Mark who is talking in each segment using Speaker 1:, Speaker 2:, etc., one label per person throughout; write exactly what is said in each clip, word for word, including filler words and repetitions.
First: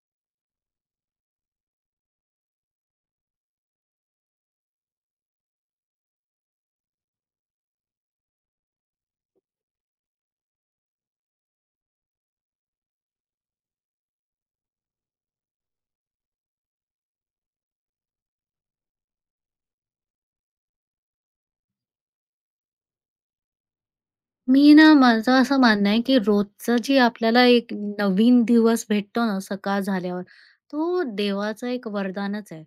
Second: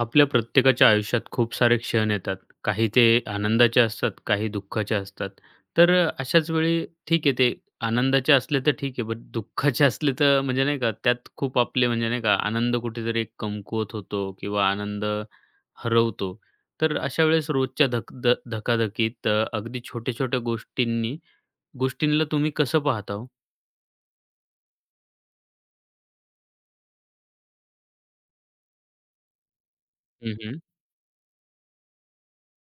Speaker 1: आपल्या प्रत्येकाच्या आयुष्यात खूप सारे क्षण येतात. काही ते आनंदाचे असतात, काही दुःखाचे असतात. तर अ, अशाच वेळी ठीक आहे ते आनंदाचे असले तर ठीक आहे, बट दुःखाचे असले तर म्हणजे नाही का त्यात खूप आपले म्हणजे नाही का आनंद कुठेतरी एक कमकुवत होतो किंवा आनंद हरवतो. तर अशा वेळेस रोजच्या धक ध धकाधकीत अ, अगदी छोट्या-छोट्या गोष्टींनी गोष्टींना तुम्ही कसं पाहता हो?
Speaker 2: मी ना माझं असं मानणं आहे, की रोजचं जी आपल्याला एक नवीन दिवस भेटतो ना सकाळ झाल्यावर,
Speaker 1: हं, हं.
Speaker 2: तो देवाचं एक वरदानच आहे.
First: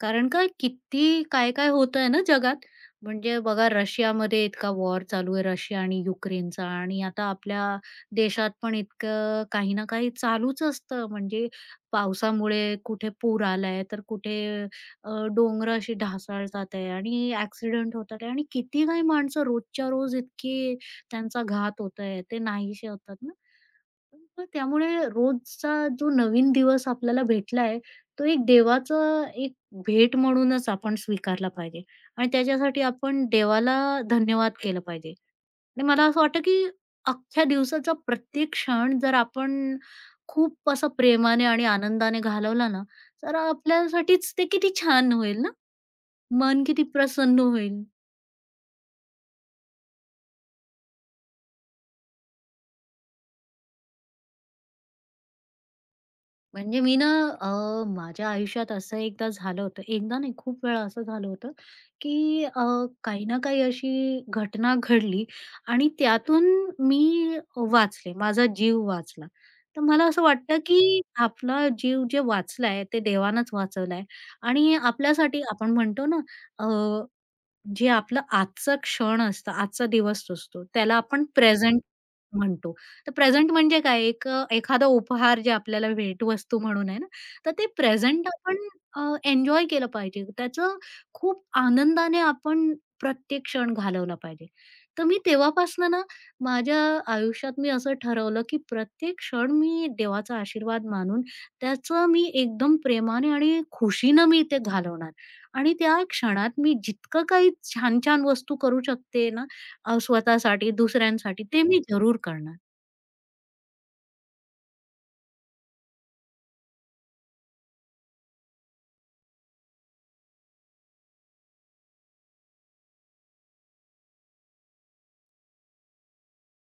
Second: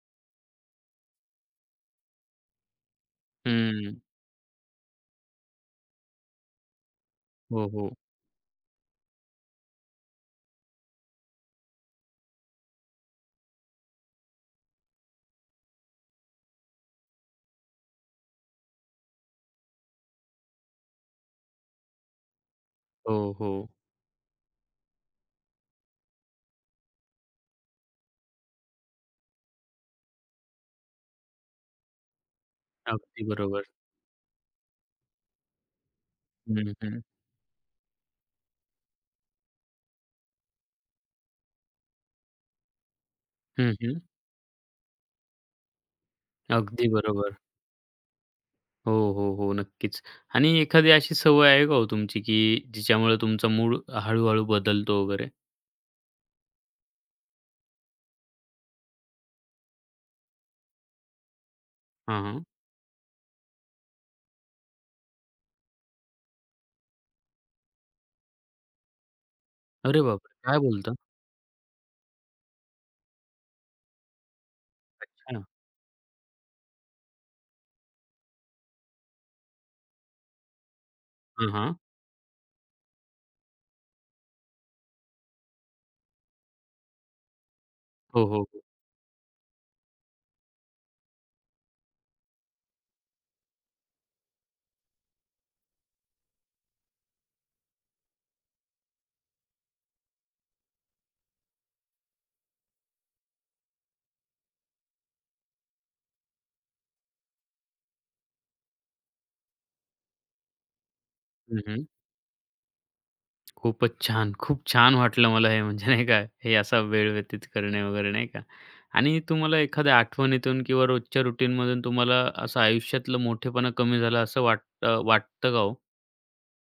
Speaker 2: कारण का किती काय-काय होतंय ना जगात. म्हणजे बघा
Speaker 1: हं.
Speaker 2: रशियामध्ये इतका वॉर चालू आहे रशिया आणि युक्रेनचा आणि आता आपल्या
Speaker 1: हो, हो.
Speaker 2: देशात पण इतकं काही ना काही चालूच असतं. म्हणजे पावसामुळे कुठे पूर आलाय, तर कुठे अ, डोंगरं अशी ढासळतात आहे आणि ॲक्सिडेंट होतात आहे आणि किती काही माणसं रोजच्या रोज इतकी त्यांचा घात होतोय, ते नाहीसे होतात
Speaker 1: हो,
Speaker 2: ना.
Speaker 1: हो.
Speaker 2: मग त्यामुळे रोजचा जो नवीन दिवस आपल्याला भेटलाय, तो एक देवाचं एक भेट म्हणूनच आपण स्वीकारला पाहिजे आणि त्याच्यासाठी
Speaker 1: अगदी
Speaker 2: आपण
Speaker 1: बरोबर.
Speaker 2: देवाला धन्यवाद केलं पाहिजे आणि मला असं वाटतं, की
Speaker 1: हं, हं.
Speaker 2: अख्ख्या दिवसाचा प्रत्येक क्षण जर आपण खूप असं प्रेमाने आणि आनंदाने घालवला ना, तर
Speaker 1: हं, हं.
Speaker 2: आपल्यासाठीच ते किती छान होईल ना. मन किती
Speaker 1: अगदी बरोबर.
Speaker 2: प्रसन्न होईल.
Speaker 1: हो, हो, हो. नक्कीच. आणि एखादी अशी सवय आहे का हो तुमची, की जिच्यामुळे तुमचा मूड हळू-हळू बदलतो वगैरे?
Speaker 2: म्हणजे मी ना अ, माझ्या आयुष्यात असं एकदा झालं होतं. एकदा नाही खूप वेळा असं झालं होतं,
Speaker 1: हां, हां.
Speaker 2: की अ, काही ना काही अशी घटना घडली आणि त्यातून मी वाचले. माझा जीव वाचला. तर
Speaker 1: अरे
Speaker 2: मला असं
Speaker 1: बापरे! काय
Speaker 2: वाटतं,
Speaker 1: बोलता?
Speaker 2: की आपला जीव जे वाचलाय ते देवानंच वाचवलाय आणि आपल्यासाठी
Speaker 1: अच्छा.
Speaker 2: आपण म्हणतो ना जे आपलं आजचा क्षण असतं, आजचा दिवस असतो, त्याला आपण
Speaker 1: हां, हां.
Speaker 2: प्रेझेंट म्हणतो. तर प्रेझेंट म्हणजे काय? एक अ, एखादा उपहार जे आपल्याला भेटवस्तू म्हणून आहे ना, तर ते
Speaker 1: हो,
Speaker 2: प्रेझेंट
Speaker 1: हो,
Speaker 2: आपण
Speaker 1: हो.
Speaker 2: अ, एन्जॉय केलं पाहिजे. त्याचं खूप आनंदाने आपण प्रत्येक क्षण घालवला पाहिजे. तर मी तेव्हापासनं ना, माझ्या आयुष्यात मी असं ठरवलं, की प्रत्येक क्षण मी देवाचा आशीर्वाद मानून त्याचं मी एकदम प्रेमाने आणि खुशीनं मी ते घालवणार. आणि त्या क्षणात मी जितकं काही छान-छान वस्तू करू शकते ना, अ, स्वतःसाठी, दुसऱ्यांसाठी
Speaker 1: हं,
Speaker 2: ते मी
Speaker 1: हं.
Speaker 2: जरूर करणार.
Speaker 1: खूपच छान. खूप छान वाटलं मला हे म्हणजे नाही का, हे असा वेळ व्यतीत करणे वगैरे नाही का? आणि तुम्हाला एखाद्या आठवणीतून किंवा रोजच्या रुटीनमधून तुम्हाला असं आयुष्यातलं मोठेपणा कमी झाला असं वाटतं वाटतं का हो?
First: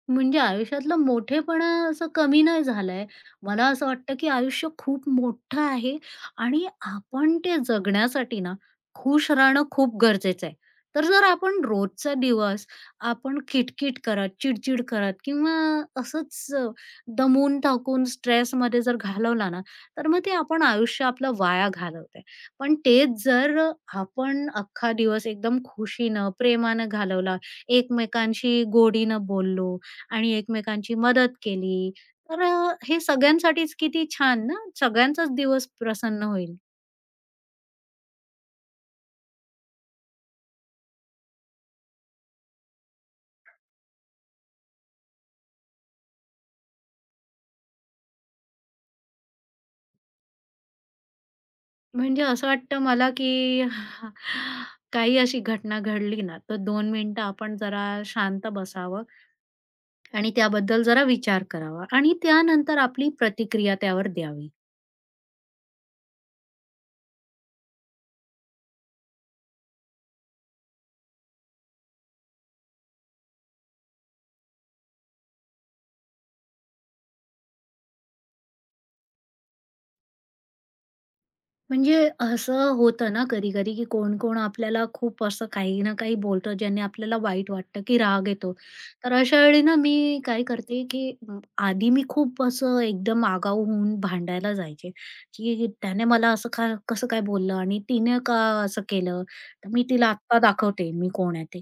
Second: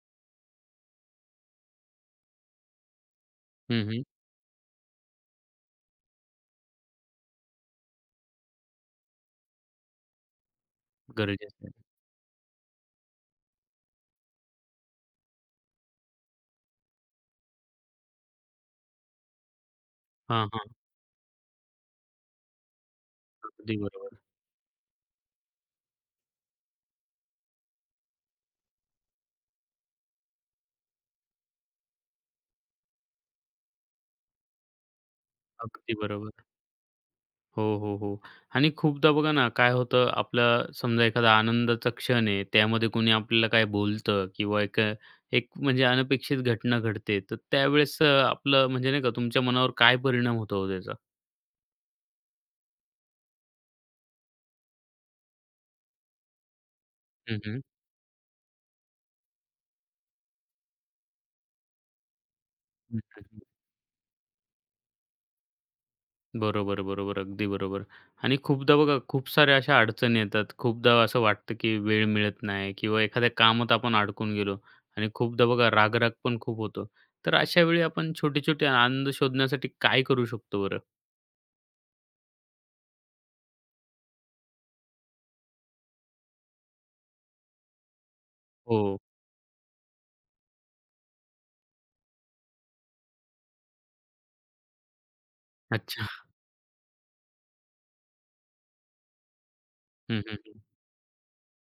Speaker 2: म्हणजे आयुष्यातला मोठेपणा असं कमी नाही झालाय. मला
Speaker 1: हं,
Speaker 2: असं
Speaker 1: हं.
Speaker 2: वाटतं, की आयुष्य खूप मोठं आहे आणि आपण ते जगण्यासाठी ना, खुश राहणं खूप गरजेचं आहे. तर जर आपण
Speaker 1: गरजेचं आहे.
Speaker 2: रोजचा दिवस आपण किटकिट करत, चिडचिड करत किंवा असंच अ, दमून टाकून स्ट्रेसमध्ये जर घालवला ना, तर मग ते
Speaker 1: हां,
Speaker 2: आपण
Speaker 1: हां.
Speaker 2: आयुष्य आपलं वाया घालवतोय. पण तेच जर
Speaker 1: अगदी बरोबर.
Speaker 2: आपण अख्खा दिवस एकदम खुशीनं, प्रेमानं घालवला, एकमेकांशी गोडीनं बोललो आणि एकमेकांची मदत केली. तर अ, हे सगळ्यांसाठीच किती छान ना, सगळ्यांचाच दिवस
Speaker 1: अगदी
Speaker 2: प्रसन्न
Speaker 1: बरोबर.
Speaker 2: होईल.
Speaker 1: हो, हो, हो. आणि खूपदा बघा ना, काय होतं आपलं समजा एखादा आनंदाचा क्षण आहे, त्यामध्ये कोणी आपल्याला काय बोलतं किंवा एक अ, एक म्हणजे अनपेक्षित घटना घडते, तर त्यावेळेस अ, आपलं म्हणजे नाही का तुमच्या मनावर काय परिणाम होतो हो त्याचा?
Speaker 2: म्हणजे असं वाटतं मला, की काही अशी घटना घडली ना, तर दोन मिनिटं
Speaker 1: हं,
Speaker 2: आपण
Speaker 1: हं.
Speaker 2: जरा शांत बसावं आणि त्याबद्दल जरा विचार करावा आणि त्यानंतर
Speaker 1: हं,
Speaker 2: आपली
Speaker 1: हं, हं.
Speaker 2: प्रतिक्रिया त्यावर द्यावी.
Speaker 1: बरोबर, बरोबर. अगदी बरोबर. आणि खूपदा बघा खूप साऱ्या अशा अडचणी येतात. खूपदा असं वाटतं की वेळ मिळत नाही किंवा एखाद्या कामात आपण अडकून गेलो आणि खूपदा बघा राग पण खूप होतो. तर अशा वेळी आपण छोटे-छोटे आनंद शोधण्यासाठी काय करू शकतो बरं?
Speaker 2: म्हणजे असं होतं ना कधी-कधी, की कोण-कोण आपल्याला खूप असं काही ना काही बोलतं, ज्याने आपल्याला वाईट वाटतं, की राग येतो.
Speaker 1: हो.
Speaker 2: तर अशा वेळी ना मी काय करते, की म, आधी मी खूप असं एकदम आगाऊ होऊन भांडायला जायचे, की त्याने
Speaker 1: अच्छा.
Speaker 2: मला असं का कसं काय बोललं आणि तिने का असं केलं? तर मी तिला
Speaker 1: हं,
Speaker 2: आत्ता
Speaker 1: हं.
Speaker 2: दाखवते मी कोण आहे ते.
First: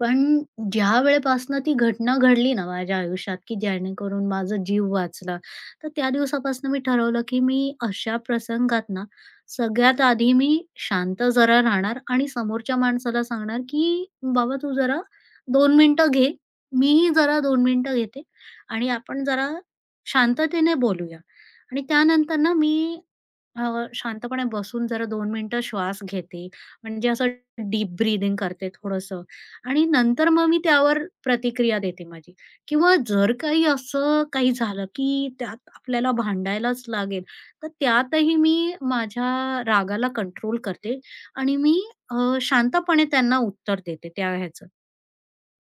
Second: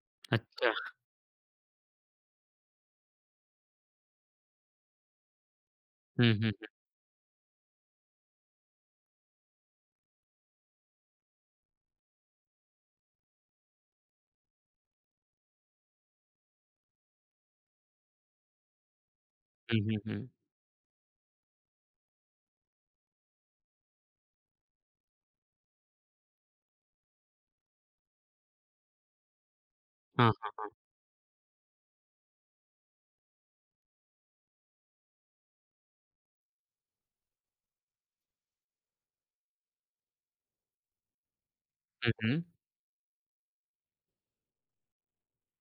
Speaker 2: पण
Speaker 1: अच्छा.
Speaker 2: ज्या वेळेपासनं ती घटना घडली ना माझ्या आयुष्यात, की जेणेकरून माझा जीव वाचला. तर त्या
Speaker 1: हं, हं,
Speaker 2: दिवसापासून मी ठरवलं, की मी अशा प्रसंगात ना, सगळ्यात आधी मी शांत जरा राहणार आणि समोरच्या माणसाला सांगणार, की "बाबा तू जरा दोन मिनिटं घे. मीही जरा दोन मिनिटं घेते आणि आपण जरा
Speaker 1: हं, हं, हं.
Speaker 2: शांततेने बोलूया." आणि त्यानंतर ना मी अ, शांतपणे बसून जरा दोन मिनिटं श्वास घेते. म्हणजे असं डीप ब्रीथिंग करते थोडंसं आणि नंतर
Speaker 1: हां,
Speaker 2: मग मी
Speaker 1: हां.
Speaker 2: त्यावर प्रतिक्रिया देते माझी किंवा जर काही असं काही झालं, की त्यात आपल्याला भांडायलाच लागेल, तर त्यातही मी माझ्या रागाला कंट्रोल करते आणि मी
Speaker 1: हं,
Speaker 2: अ,
Speaker 1: हं.
Speaker 2: शांतपणे त्यांना उत्तर देते त्या ह्याचं.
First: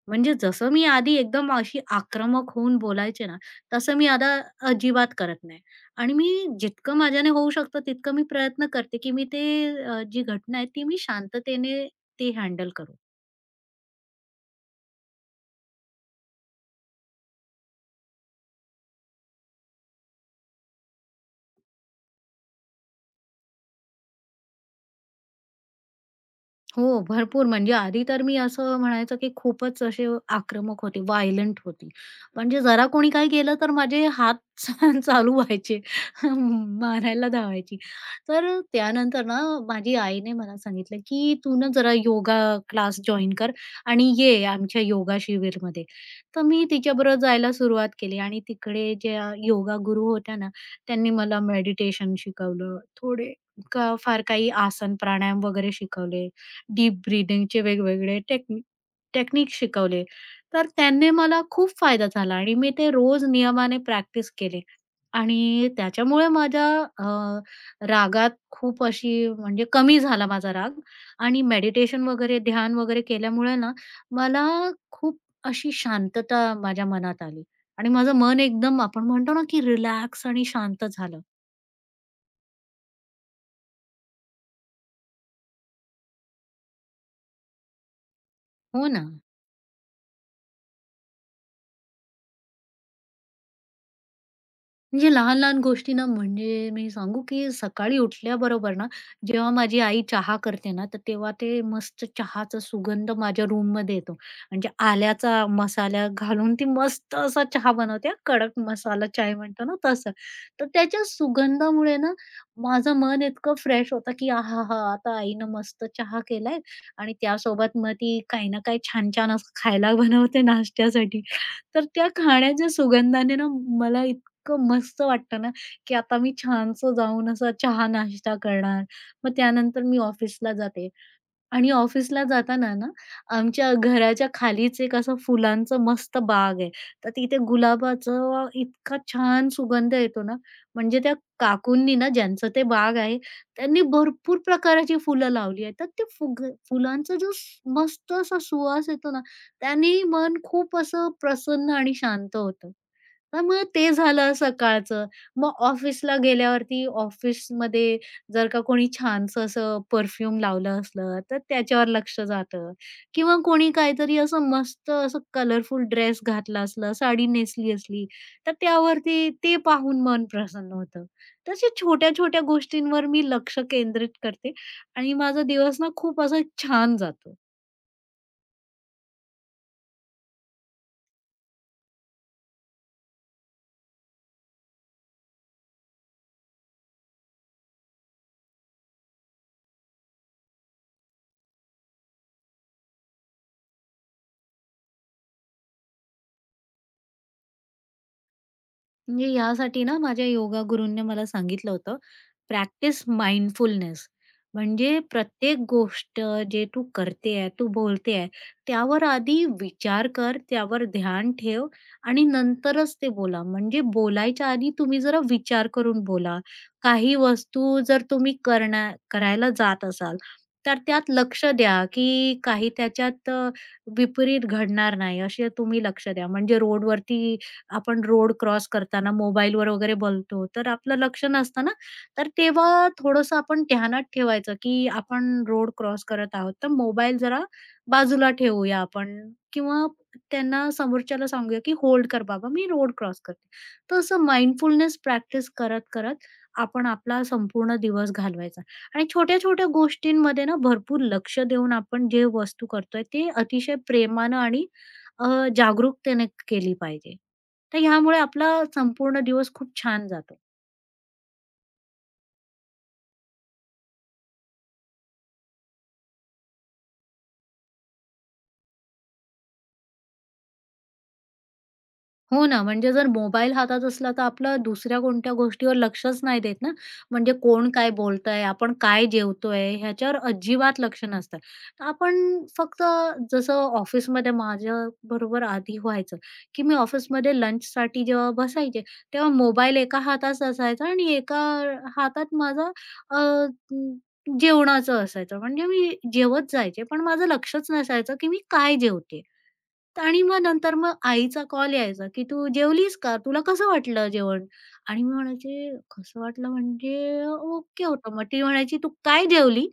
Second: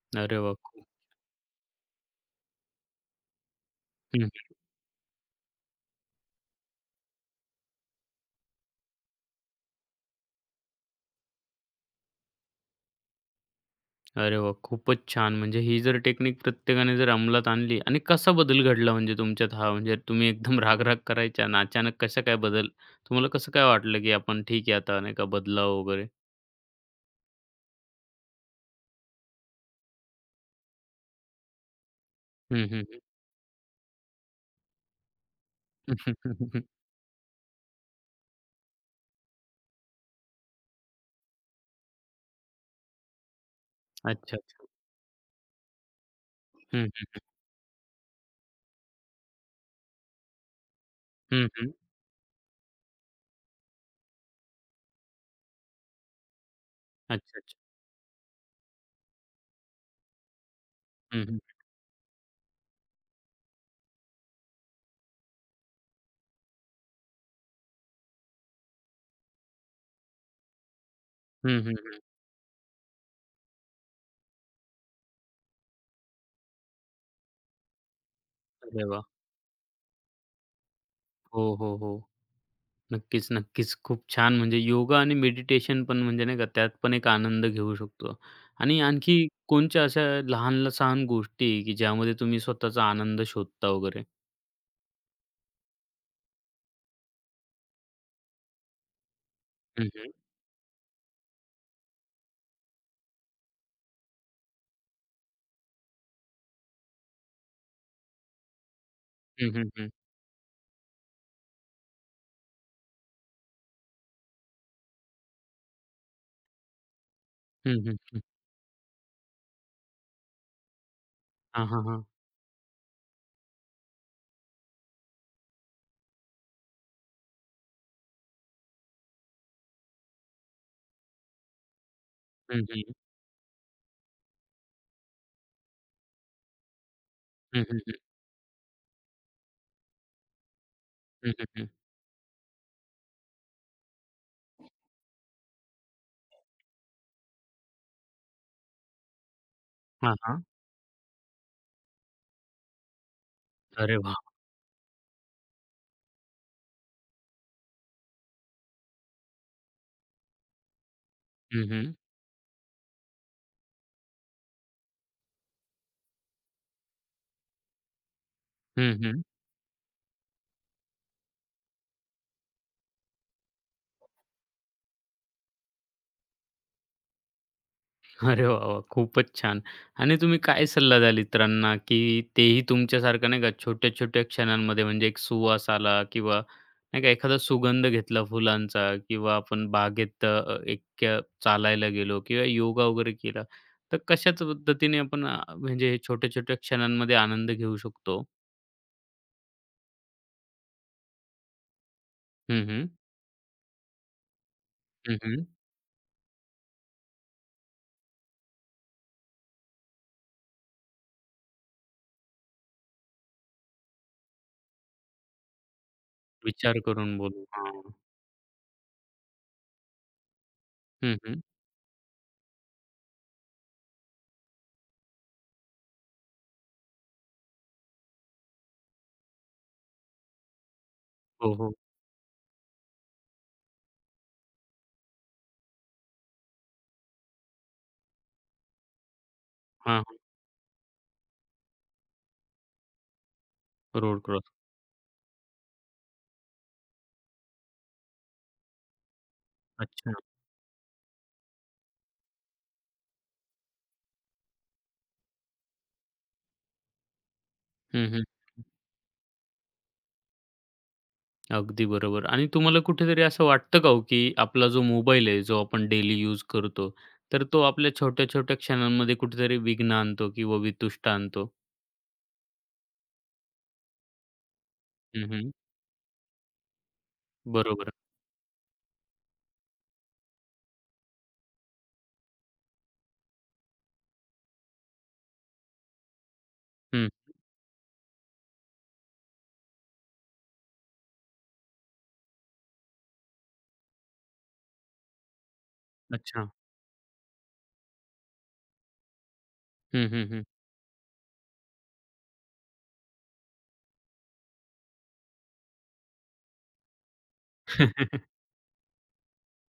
Speaker 2: म्हणजे
Speaker 1: अरे वाह!
Speaker 2: जसं मी
Speaker 1: खूप
Speaker 2: आधी एकदम अशी आक्रमक होऊन बोलायचे ना, तसं मी
Speaker 1: हं,
Speaker 2: आता
Speaker 1: हं.
Speaker 2: अजिबात करत नाही. आणि मी जितकं माझ्याने होऊ शकतं तितकं मी प्रयत्न करते, की मी ते अ, जी घटना आहे ती मी शांततेने ती हँडल करू.
Speaker 1: अरे वाह! खूपच छान. म्हणजे ही जर टेक्निक प्रत्येकाने जर अंमलात आणली आणि कसा बदल घडला म्हणजे तुमच्यात हा? म्हणजे तुम्ही एकदम राग-राग करायच्या आणि अचानक कसा काय बदल? तुम्हाला कसं काय वाटलं, की आपण ठीक आहे आता नाही का बदलावं वगैरे?
Speaker 2: हो, भरपूर. म्हणजे आधी तर मी असं म्हणायचं, की खूपच असे आक्रमक होते, व्हायलंट होती.
Speaker 1: हं,
Speaker 2: म्हणजे
Speaker 1: हं,
Speaker 2: जरा
Speaker 1: हं.
Speaker 2: कोणी काही केलं तर माझे हात चालू व्हायचे. मारायला धावायची. तर त्यानंतर ना माझी आईने मला सांगितलं, की "तू ना जरा योगा क्लास जॉइन कर आणि
Speaker 1: अच्छा,
Speaker 2: ये
Speaker 1: अच्छा.
Speaker 2: आमच्या योगा शिबिरमध्ये." तर मी
Speaker 1: हं, हं.
Speaker 2: तिच्याबरोबर जायला सुरुवात केली आणि तिकडे ज्या योगा गुरु होत्या ना, त्यांनी मला
Speaker 1: हं, हं.
Speaker 2: मेडिटेशन शिकवलं. थोडे का फार काही आसन, प्राणायाम वगैरे शिकवले. डीप
Speaker 1: अच्छा, अच्छा.
Speaker 2: ब्रीथिंगचे वेगवेगळे टेक्निक टेक्निक शिकवले. तर त्याने
Speaker 1: हं, हं.
Speaker 2: मला खूप फायदा झाला आणि मी ते रोज नियमाने प्रॅक्टिस केले आणि त्याच्यामुळे माझ्या अ, रागात खूप अशी म्हणजे कमी झाला माझा राग आणि
Speaker 1: हं, हं, हं.
Speaker 2: मेडिटेशन वगैरे, ध्यान वगैरे केल्यामुळे ना मला खूप अशी शांतता माझ्या मनात आली आणि माझं मन एकदम
Speaker 1: अरे वाह!
Speaker 2: आपण म्हणतो ना, की रिलॅक्स आणि शांत झालं.
Speaker 1: हो, हो, हो. नक्कीच, नक्कीच. खूप छान म्हणजे योगा आणि मेडिटेशन पण म्हणजे नाही का त्यात पण एक आनंद घेऊ शकतो. आणि
Speaker 2: हो ना.
Speaker 1: आणखी कोणत्या अशा लहान-लहान गोष्टी, की ज्यामध्ये तुम्ही स्वतःचा आनंद शोधता वगैरे?
Speaker 2: म्हणजे लहान-लहान गोष्टी ना, म्हणजे मी सांगू की सकाळी उठल्याबरोबर ना, जेव्हा माझी
Speaker 1: हं,
Speaker 2: आई
Speaker 1: हं.
Speaker 2: चहा करते ना, तर तेव्हा ते मस्त चहाचा सुगंध माझ्या रूममध्ये येतो. म्हणजे आल्याचा मसाला घालून ती मस्त असा चहा बनवते हां, कडक मसाला चाय
Speaker 1: हं,
Speaker 2: म्हणतो
Speaker 1: हं,
Speaker 2: ना
Speaker 1: हं.
Speaker 2: तसं. तर त्याच्या सुगंधामुळे ना, माझं मन इतकं फ्रेश होतं की आहाहा! आता आईनं मस्त चहा केलाय आणि
Speaker 1: हं,
Speaker 2: त्यासोबत मग
Speaker 1: हं, हं.
Speaker 2: ती काही ना काही छान-छान असं खायला बनवते नाश्त्यासाठी.
Speaker 1: हां, हां,
Speaker 2: तर
Speaker 1: हां.
Speaker 2: त्या खाण्याच्या सुगंधाने ना, मला इतकं मस्त वाटतं ना, की आता मी छानसं जाऊन असा चहा-नाश्ता करणार. मग त्यानंतर मी ऑफिसला जाते. आणि ऑफिसला
Speaker 1: हं,
Speaker 2: जाताना
Speaker 1: हं.
Speaker 2: ना, आमच्या घराच्या खालीच एक असं फुलांचं मस्त बाग आहे. तर तिथे
Speaker 1: हं, हं, हं.
Speaker 2: गुलाबाचं इतका छान सुगंध येतो ना, म्हणजे त्या
Speaker 1: हं, हं, हं.
Speaker 2: काकूंनी ना, ज्यांचं ते बाग आहे, त्यांनी भरपूर प्रकाराची फुलं लावली आहेत. तर ते फुग फुलांचा जो स- मस्त असा सुवास येतो ना, त्याने मन खूप असं प्रसन्न आणि शांत होतं. तर मग ते
Speaker 1: अरे वाह!
Speaker 2: झालं सकाळचं. मग ऑफिसला गेल्यावरती ऑफिसमध्ये जर का कोणी छानसं असं परफ्यूम लावलं असलं, तर
Speaker 1: हं,
Speaker 2: त्याच्यावर
Speaker 1: हं.
Speaker 2: लक्ष जातं किंवा कोणी काहीतरी असं मस्त असं कलरफुल ड्रेस घातला असला, साडी नेसली असली, तर
Speaker 1: हं, हं.
Speaker 2: त्यावरती ते पाहून मन प्रसन्न होतं. तर अशा छोट्या-छोट्या गोष्टींवर मी लक्ष केंद्रित करते आणि माझा दिवस ना खूप असा छान जातो.
Speaker 1: अरे वाह, वाह! खूपच छान. आणि तुम्ही काय सल्ला द्याल इतरांना, की तेही तुमच्यासारखं नाही का छोट्या-छोट्या क्षणांमध्ये म्हणजे एक सुवास आला किंवा नाही का एखादा सुगंध घेतला फुलांचा किंवा आपण बागेत अ, एकट्या चालायला गेलो किंवा योगा वगैरे केला, तर कशाच पद्धतीने आपण अ, म्हणजे छोट्या-छोट्या क्षणांमध्ये आनंद घेऊ शकतो?
Speaker 2: म्हणजे यासाठी ना माझ्या योगा गुरूंनी मला सांगितलं होतं,
Speaker 1: हं, हं.
Speaker 2: Practice mindfulness. म्हणजे
Speaker 1: हं, हं.
Speaker 2: प्रत्येक गोष्ट जे तू करते आहे, तू बोलते आहे, त्यावर आधी विचार कर, त्यावर ध्यान ठेव आणि नंतरच ते बोला. म्हणजे बोलायच्या आधी तुम्ही जरा विचार करून बोला.
Speaker 1: विचार
Speaker 2: काही
Speaker 1: करून बोलू.
Speaker 2: वस्तू
Speaker 1: हां.
Speaker 2: जर तुम्ही करण्या करायला जात असाल, तर त्यात
Speaker 1: हं, हं.
Speaker 2: लक्ष द्या, की काही त्याच्यात अ, विपरीत घडणार नाही, असे तुम्ही लक्ष द्या. म्हणजे रोडवरती आपण रोड क्रॉस करताना मोबाईलवर वगैरे बोलतो, तर आपलं लक्ष
Speaker 1: हो,
Speaker 2: नसतं ना,
Speaker 1: हो.
Speaker 2: तर तेव्हा थोडंसं आपण ध्यानात ठेवायचं, की आपण रोड क्रॉस करत आहोत, तर मोबाईल जरा बाजूला ठेवूया आपण किंवा
Speaker 1: हां, हां.
Speaker 2: त्यांना समोरच्याला सांगूया, की "होल्ड कर बाबा, मी रोड क्रॉस करते."
Speaker 1: रोड
Speaker 2: तसं
Speaker 1: क्रॉस.
Speaker 2: माइंडफुलनेस प्रॅक्टिस करत-करत आपण आपला संपूर्ण दिवस घालवायचा आणि छोट्या-छोट्या
Speaker 1: अच्छा.
Speaker 2: गोष्टींमध्ये ना भरपूर लक्ष देऊन आपण जे वस्तू करतोय, ते अतिशय प्रेमानं आणि अ, जागरूकतेने केली पाहिजे. तर
Speaker 1: हं,
Speaker 2: ह्यामुळे
Speaker 1: हं.
Speaker 2: आपला संपूर्ण दिवस खूप छान जातो.
Speaker 1: अगदी बरोबर आणि तुम्हाला कुठेतरी असं वाटतं का हो, की आपला जो मोबाईल आहे, जो आपण डेली यूज करतो, तर तो आपल्या छोट्या-छोट्या क्षणांमध्ये कुठेतरी विघ्न आणतो किंवा वितुष्ट आणतो?
Speaker 2: हो ना, म्हणजे जर मोबाईल हातात असला तर आपलं दुसऱ्या
Speaker 1: हं,
Speaker 2: कोणत्या
Speaker 1: हं.
Speaker 2: गोष्टीवर लक्षच नाही देत ना. म्हणजे कोण काय
Speaker 1: बरोबर.
Speaker 2: बोलतंय, आपण काय जेवतोय ह्याच्यावर अजिबात लक्ष नसतं. तर आपण फक्त जसं ऑफिसमध्ये माझ्याबरोबर आधी व्हायचं, की मी
Speaker 1: हं.
Speaker 2: ऑफिसमध्ये लंचसाठी जेव्हा बसायचे, तेव्हा मोबाईल एका हातात असायचा आणि एका हातात माझा अ, म, जेवणाचं असायचं. म्हणजे मी
Speaker 1: अच्छा.
Speaker 2: जेवत जायचे, पण माझं लक्षच नसायचं, की मी काय जेवते.
Speaker 1: हं,
Speaker 2: आणि
Speaker 1: हं,
Speaker 2: मग
Speaker 1: हं.
Speaker 2: नंतर मग आईचा कॉल यायचा, की "तू जेवलीस का? तुला कसं वाटलं जेवण?" आणि मी म्हणायचे, "कसं वाटलं म्हणजे ओके होतं." मग ती म्हणायची, "तू काय जेवली?"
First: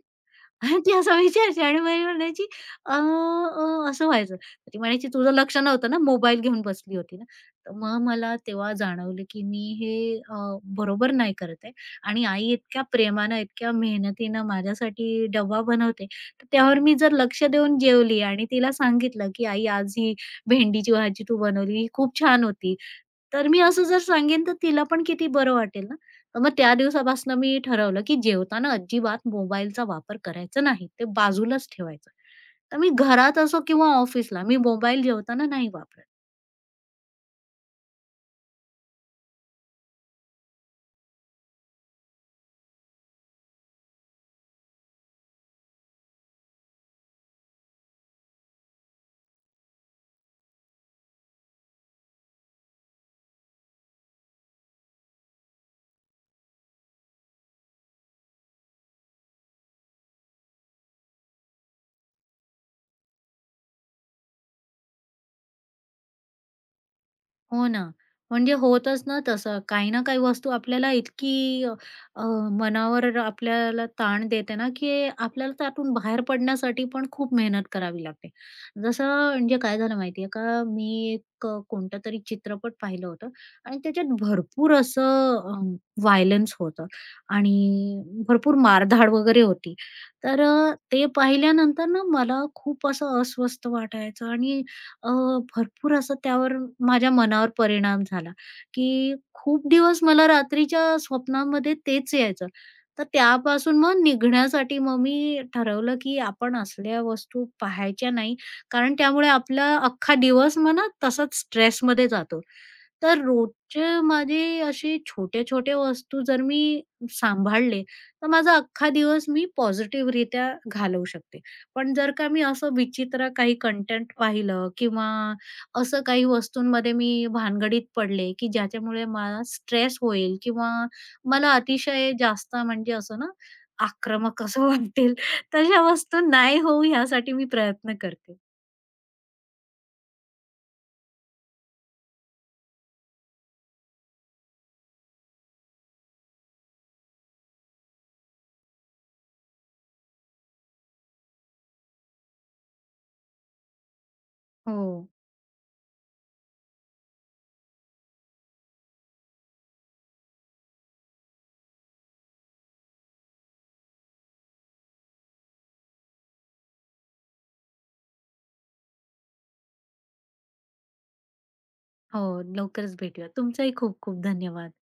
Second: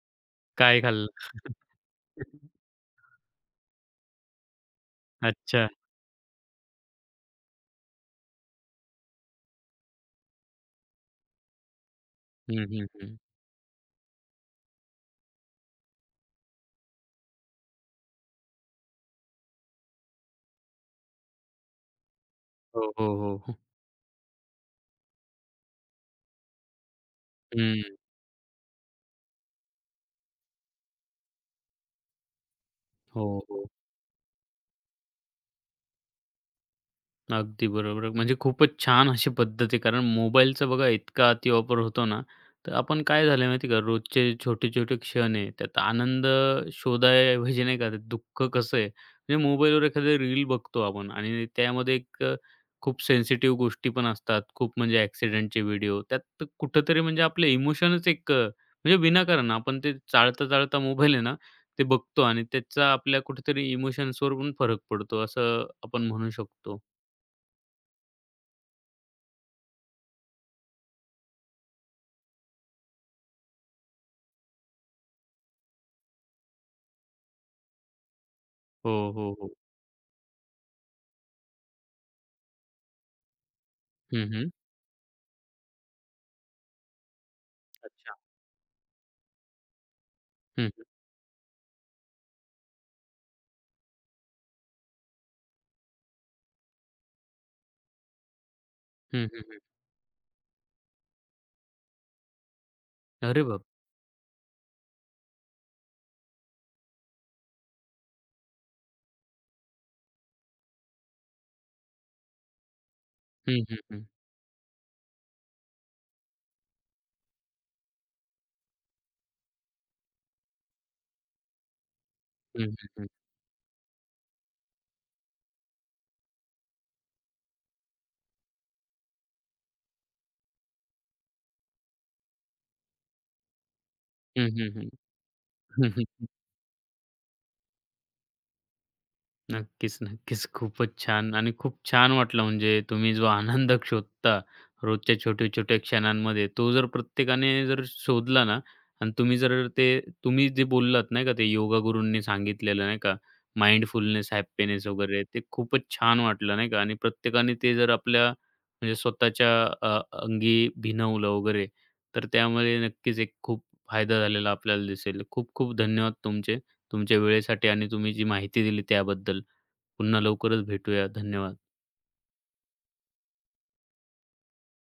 Speaker 2: आणि
Speaker 1: काय
Speaker 2: ती असं
Speaker 1: खाल्लं?
Speaker 2: विचारायची आणि मी म्हणायची, "अ, अ" असं व्हायचं. तर ती म्हणायची, "तुझं लक्ष
Speaker 1: अच्छा.
Speaker 2: नव्हतं ना, मोबाईल घेऊन बसली होती ना." तर मग मला तेव्हा जाणवलं, की मी हे अ, बरोबर नाही करत आहे आणि आई
Speaker 1: हं,
Speaker 2: इतक्या
Speaker 1: हं, हं.
Speaker 2: प्रेमानं, इतक्या मेहनतीनं माझ्यासाठी डब्बा बनवते. तर त्यावर मी जर लक्ष देऊन जेवली आणि तिला सांगितलं, की "आई, आज ही भेंडीची भाजी तू बनवली, ही खूप छान होती."
Speaker 1: हो, हो,
Speaker 2: तर
Speaker 1: हो.
Speaker 2: मी असं जर सांगेन, तर तिला पण किती बरं वाटेल ना. मग त्या दिवसापासून मी
Speaker 1: हं.
Speaker 2: ठरवलं, की जेवताना अजिबात मोबाईलचा वापर करायचा नाही. ते बाजूलाच ठेवायचं. तर मी
Speaker 1: हो,
Speaker 2: घरात असो
Speaker 1: हो.
Speaker 2: किंवा ऑफिसला मी मोबाईल जेवताना नाही वापरत.
Speaker 1: अगदी बरोबर. म्हणजे खूपच छान अशी पद्धत आहे. कारण मोबाईलचा बघा इतका अतिवापर होतो ना, तर आपण काय झालं माहिती आहे का, रोजचे छोटे-छोटे क्षण आहे, त्यात आनंद शोधायऐवजी नाही का, ते दुःख कसं आहे, म्हणजे मोबाईलवर एखादी रील बघतो आपण आणि त्यामध्ये एक अ, खूप सेन्सिटिव्ह गोष्टी पण असतात. खूप म्हणजे ॲक्सिडेंटचे व्हिडिओ, त्यात कुठेतरी म्हणजे आपले इमोशनच एक अ, म्हणजे विनाकारण आपण ते चाळता-चाळता मोबाईल आहे ना, ते बघतो आणि त्याचा आपल्या कुठेतरी इमोशन्सवर पण फरक पडतो, असं आपण म्हणू शकतो.
Speaker 2: हो ना. म्हणजे होतच ना तसं. काही ना काही वस्तू आपल्याला इतकी अ, अ, मनावर आपल्याला ताण देते ना, की आपल्याला त्यातून बाहेर पडण्यासाठी पण खूप मेहनत करावी लागते. जसं
Speaker 1: हो, हो, हो.
Speaker 2: म्हणजे काय झालं माहिती का, मी एक अ, तरी चित्रपट पाहिलं होतं आणि त्याच्यात
Speaker 1: हं, हं.
Speaker 2: भरपूर असं व्हायलन्स होतं आणि
Speaker 1: अच्छा.
Speaker 2: भरपूर मारधाड वगैरे होती. तर
Speaker 1: हं,
Speaker 2: अ,
Speaker 1: हं.
Speaker 2: ते पाहिल्यानंतर ना मला खूप असं अस्वस्थ वाटायचं आणि अ, भरपूर असं त्यावर माझ्या मनावर परिणाम झाला, की
Speaker 1: हं, हं, हं.
Speaker 2: खूप दिवस मला रात्रीच्या स्वप्नामध्ये तेच यायचं. तर
Speaker 1: अरे बाप!
Speaker 2: त्यापासून मग निघण्यासाठी मग मी ठरवलं, की आपण असल्या वस्तू पाहायच्या नाही, कारण त्यामुळे आपला अख्खा दिवस म्हणा तसाच स्ट्रेसमध्ये जातो. तर
Speaker 1: हं, हं,
Speaker 2: रोजच्या
Speaker 1: हं.
Speaker 2: माझे असे छोटे-छोटे वस्तू जर मी सांभाळले, तर माझा अख्खा दिवस मी पॉझिटिव्हरित्या घालवू शकते. पण जर का मी
Speaker 1: हं,
Speaker 2: असं
Speaker 1: हं, हं.
Speaker 2: विचित्र काही कंटेंट पाहिलं किंवा असं काही वस्तूंमध्ये मी भानगडीत पडले, की ज्याच्यामुळे मला स्ट्रेस होईल किंवा मला अतिशय जास्त म्हणजे असं ना, आक्रमक
Speaker 1: हं,
Speaker 2: असं
Speaker 1: हं, हं.
Speaker 2: वाटेल, तशा
Speaker 1: हं,
Speaker 2: वस्तू
Speaker 1: हं.
Speaker 2: नाही होऊ ह्यासाठी मी प्रयत्न करते.
Speaker 1: नक्कीच, नक्कीच. खूपच छान आणि खूप छान वाटलं म्हणजे तुम्ही जो आनंद शोधता रोजच्या छोट्या-छोट्या क्षणांमध्ये, तो जर प्रत्येकाने जर शोधला ना आणि तुम्ही जर ते तुम्ही जे बोललात नाही का, ते योगा गुरूंनी सांगितलेलं नाही का, माइंडफुलनेस,
Speaker 2: हो.
Speaker 1: हॅपीनेस वगैरे ते खूपच छान वाटलं नाही का आणि प्रत्येकाने ते जर आपल्या म्हणजे स्वतःच्या अ, अंगी भिनवलं वगैरे, तर त्यामुळे नक्कीच एक खूप फायदा झालेला आपल्याला दिसेल. खूप खूप धन्यवाद तुमचे, तुमच्या वेळेसाठी आणि तुम्ही जी माहिती दिली त्याबद्दल. पुन्हा लवकरच भेटूया. धन्यवाद.
Speaker 2: हो, लवकरच भेटूया. तुमचाही खूप खूप धन्यवाद.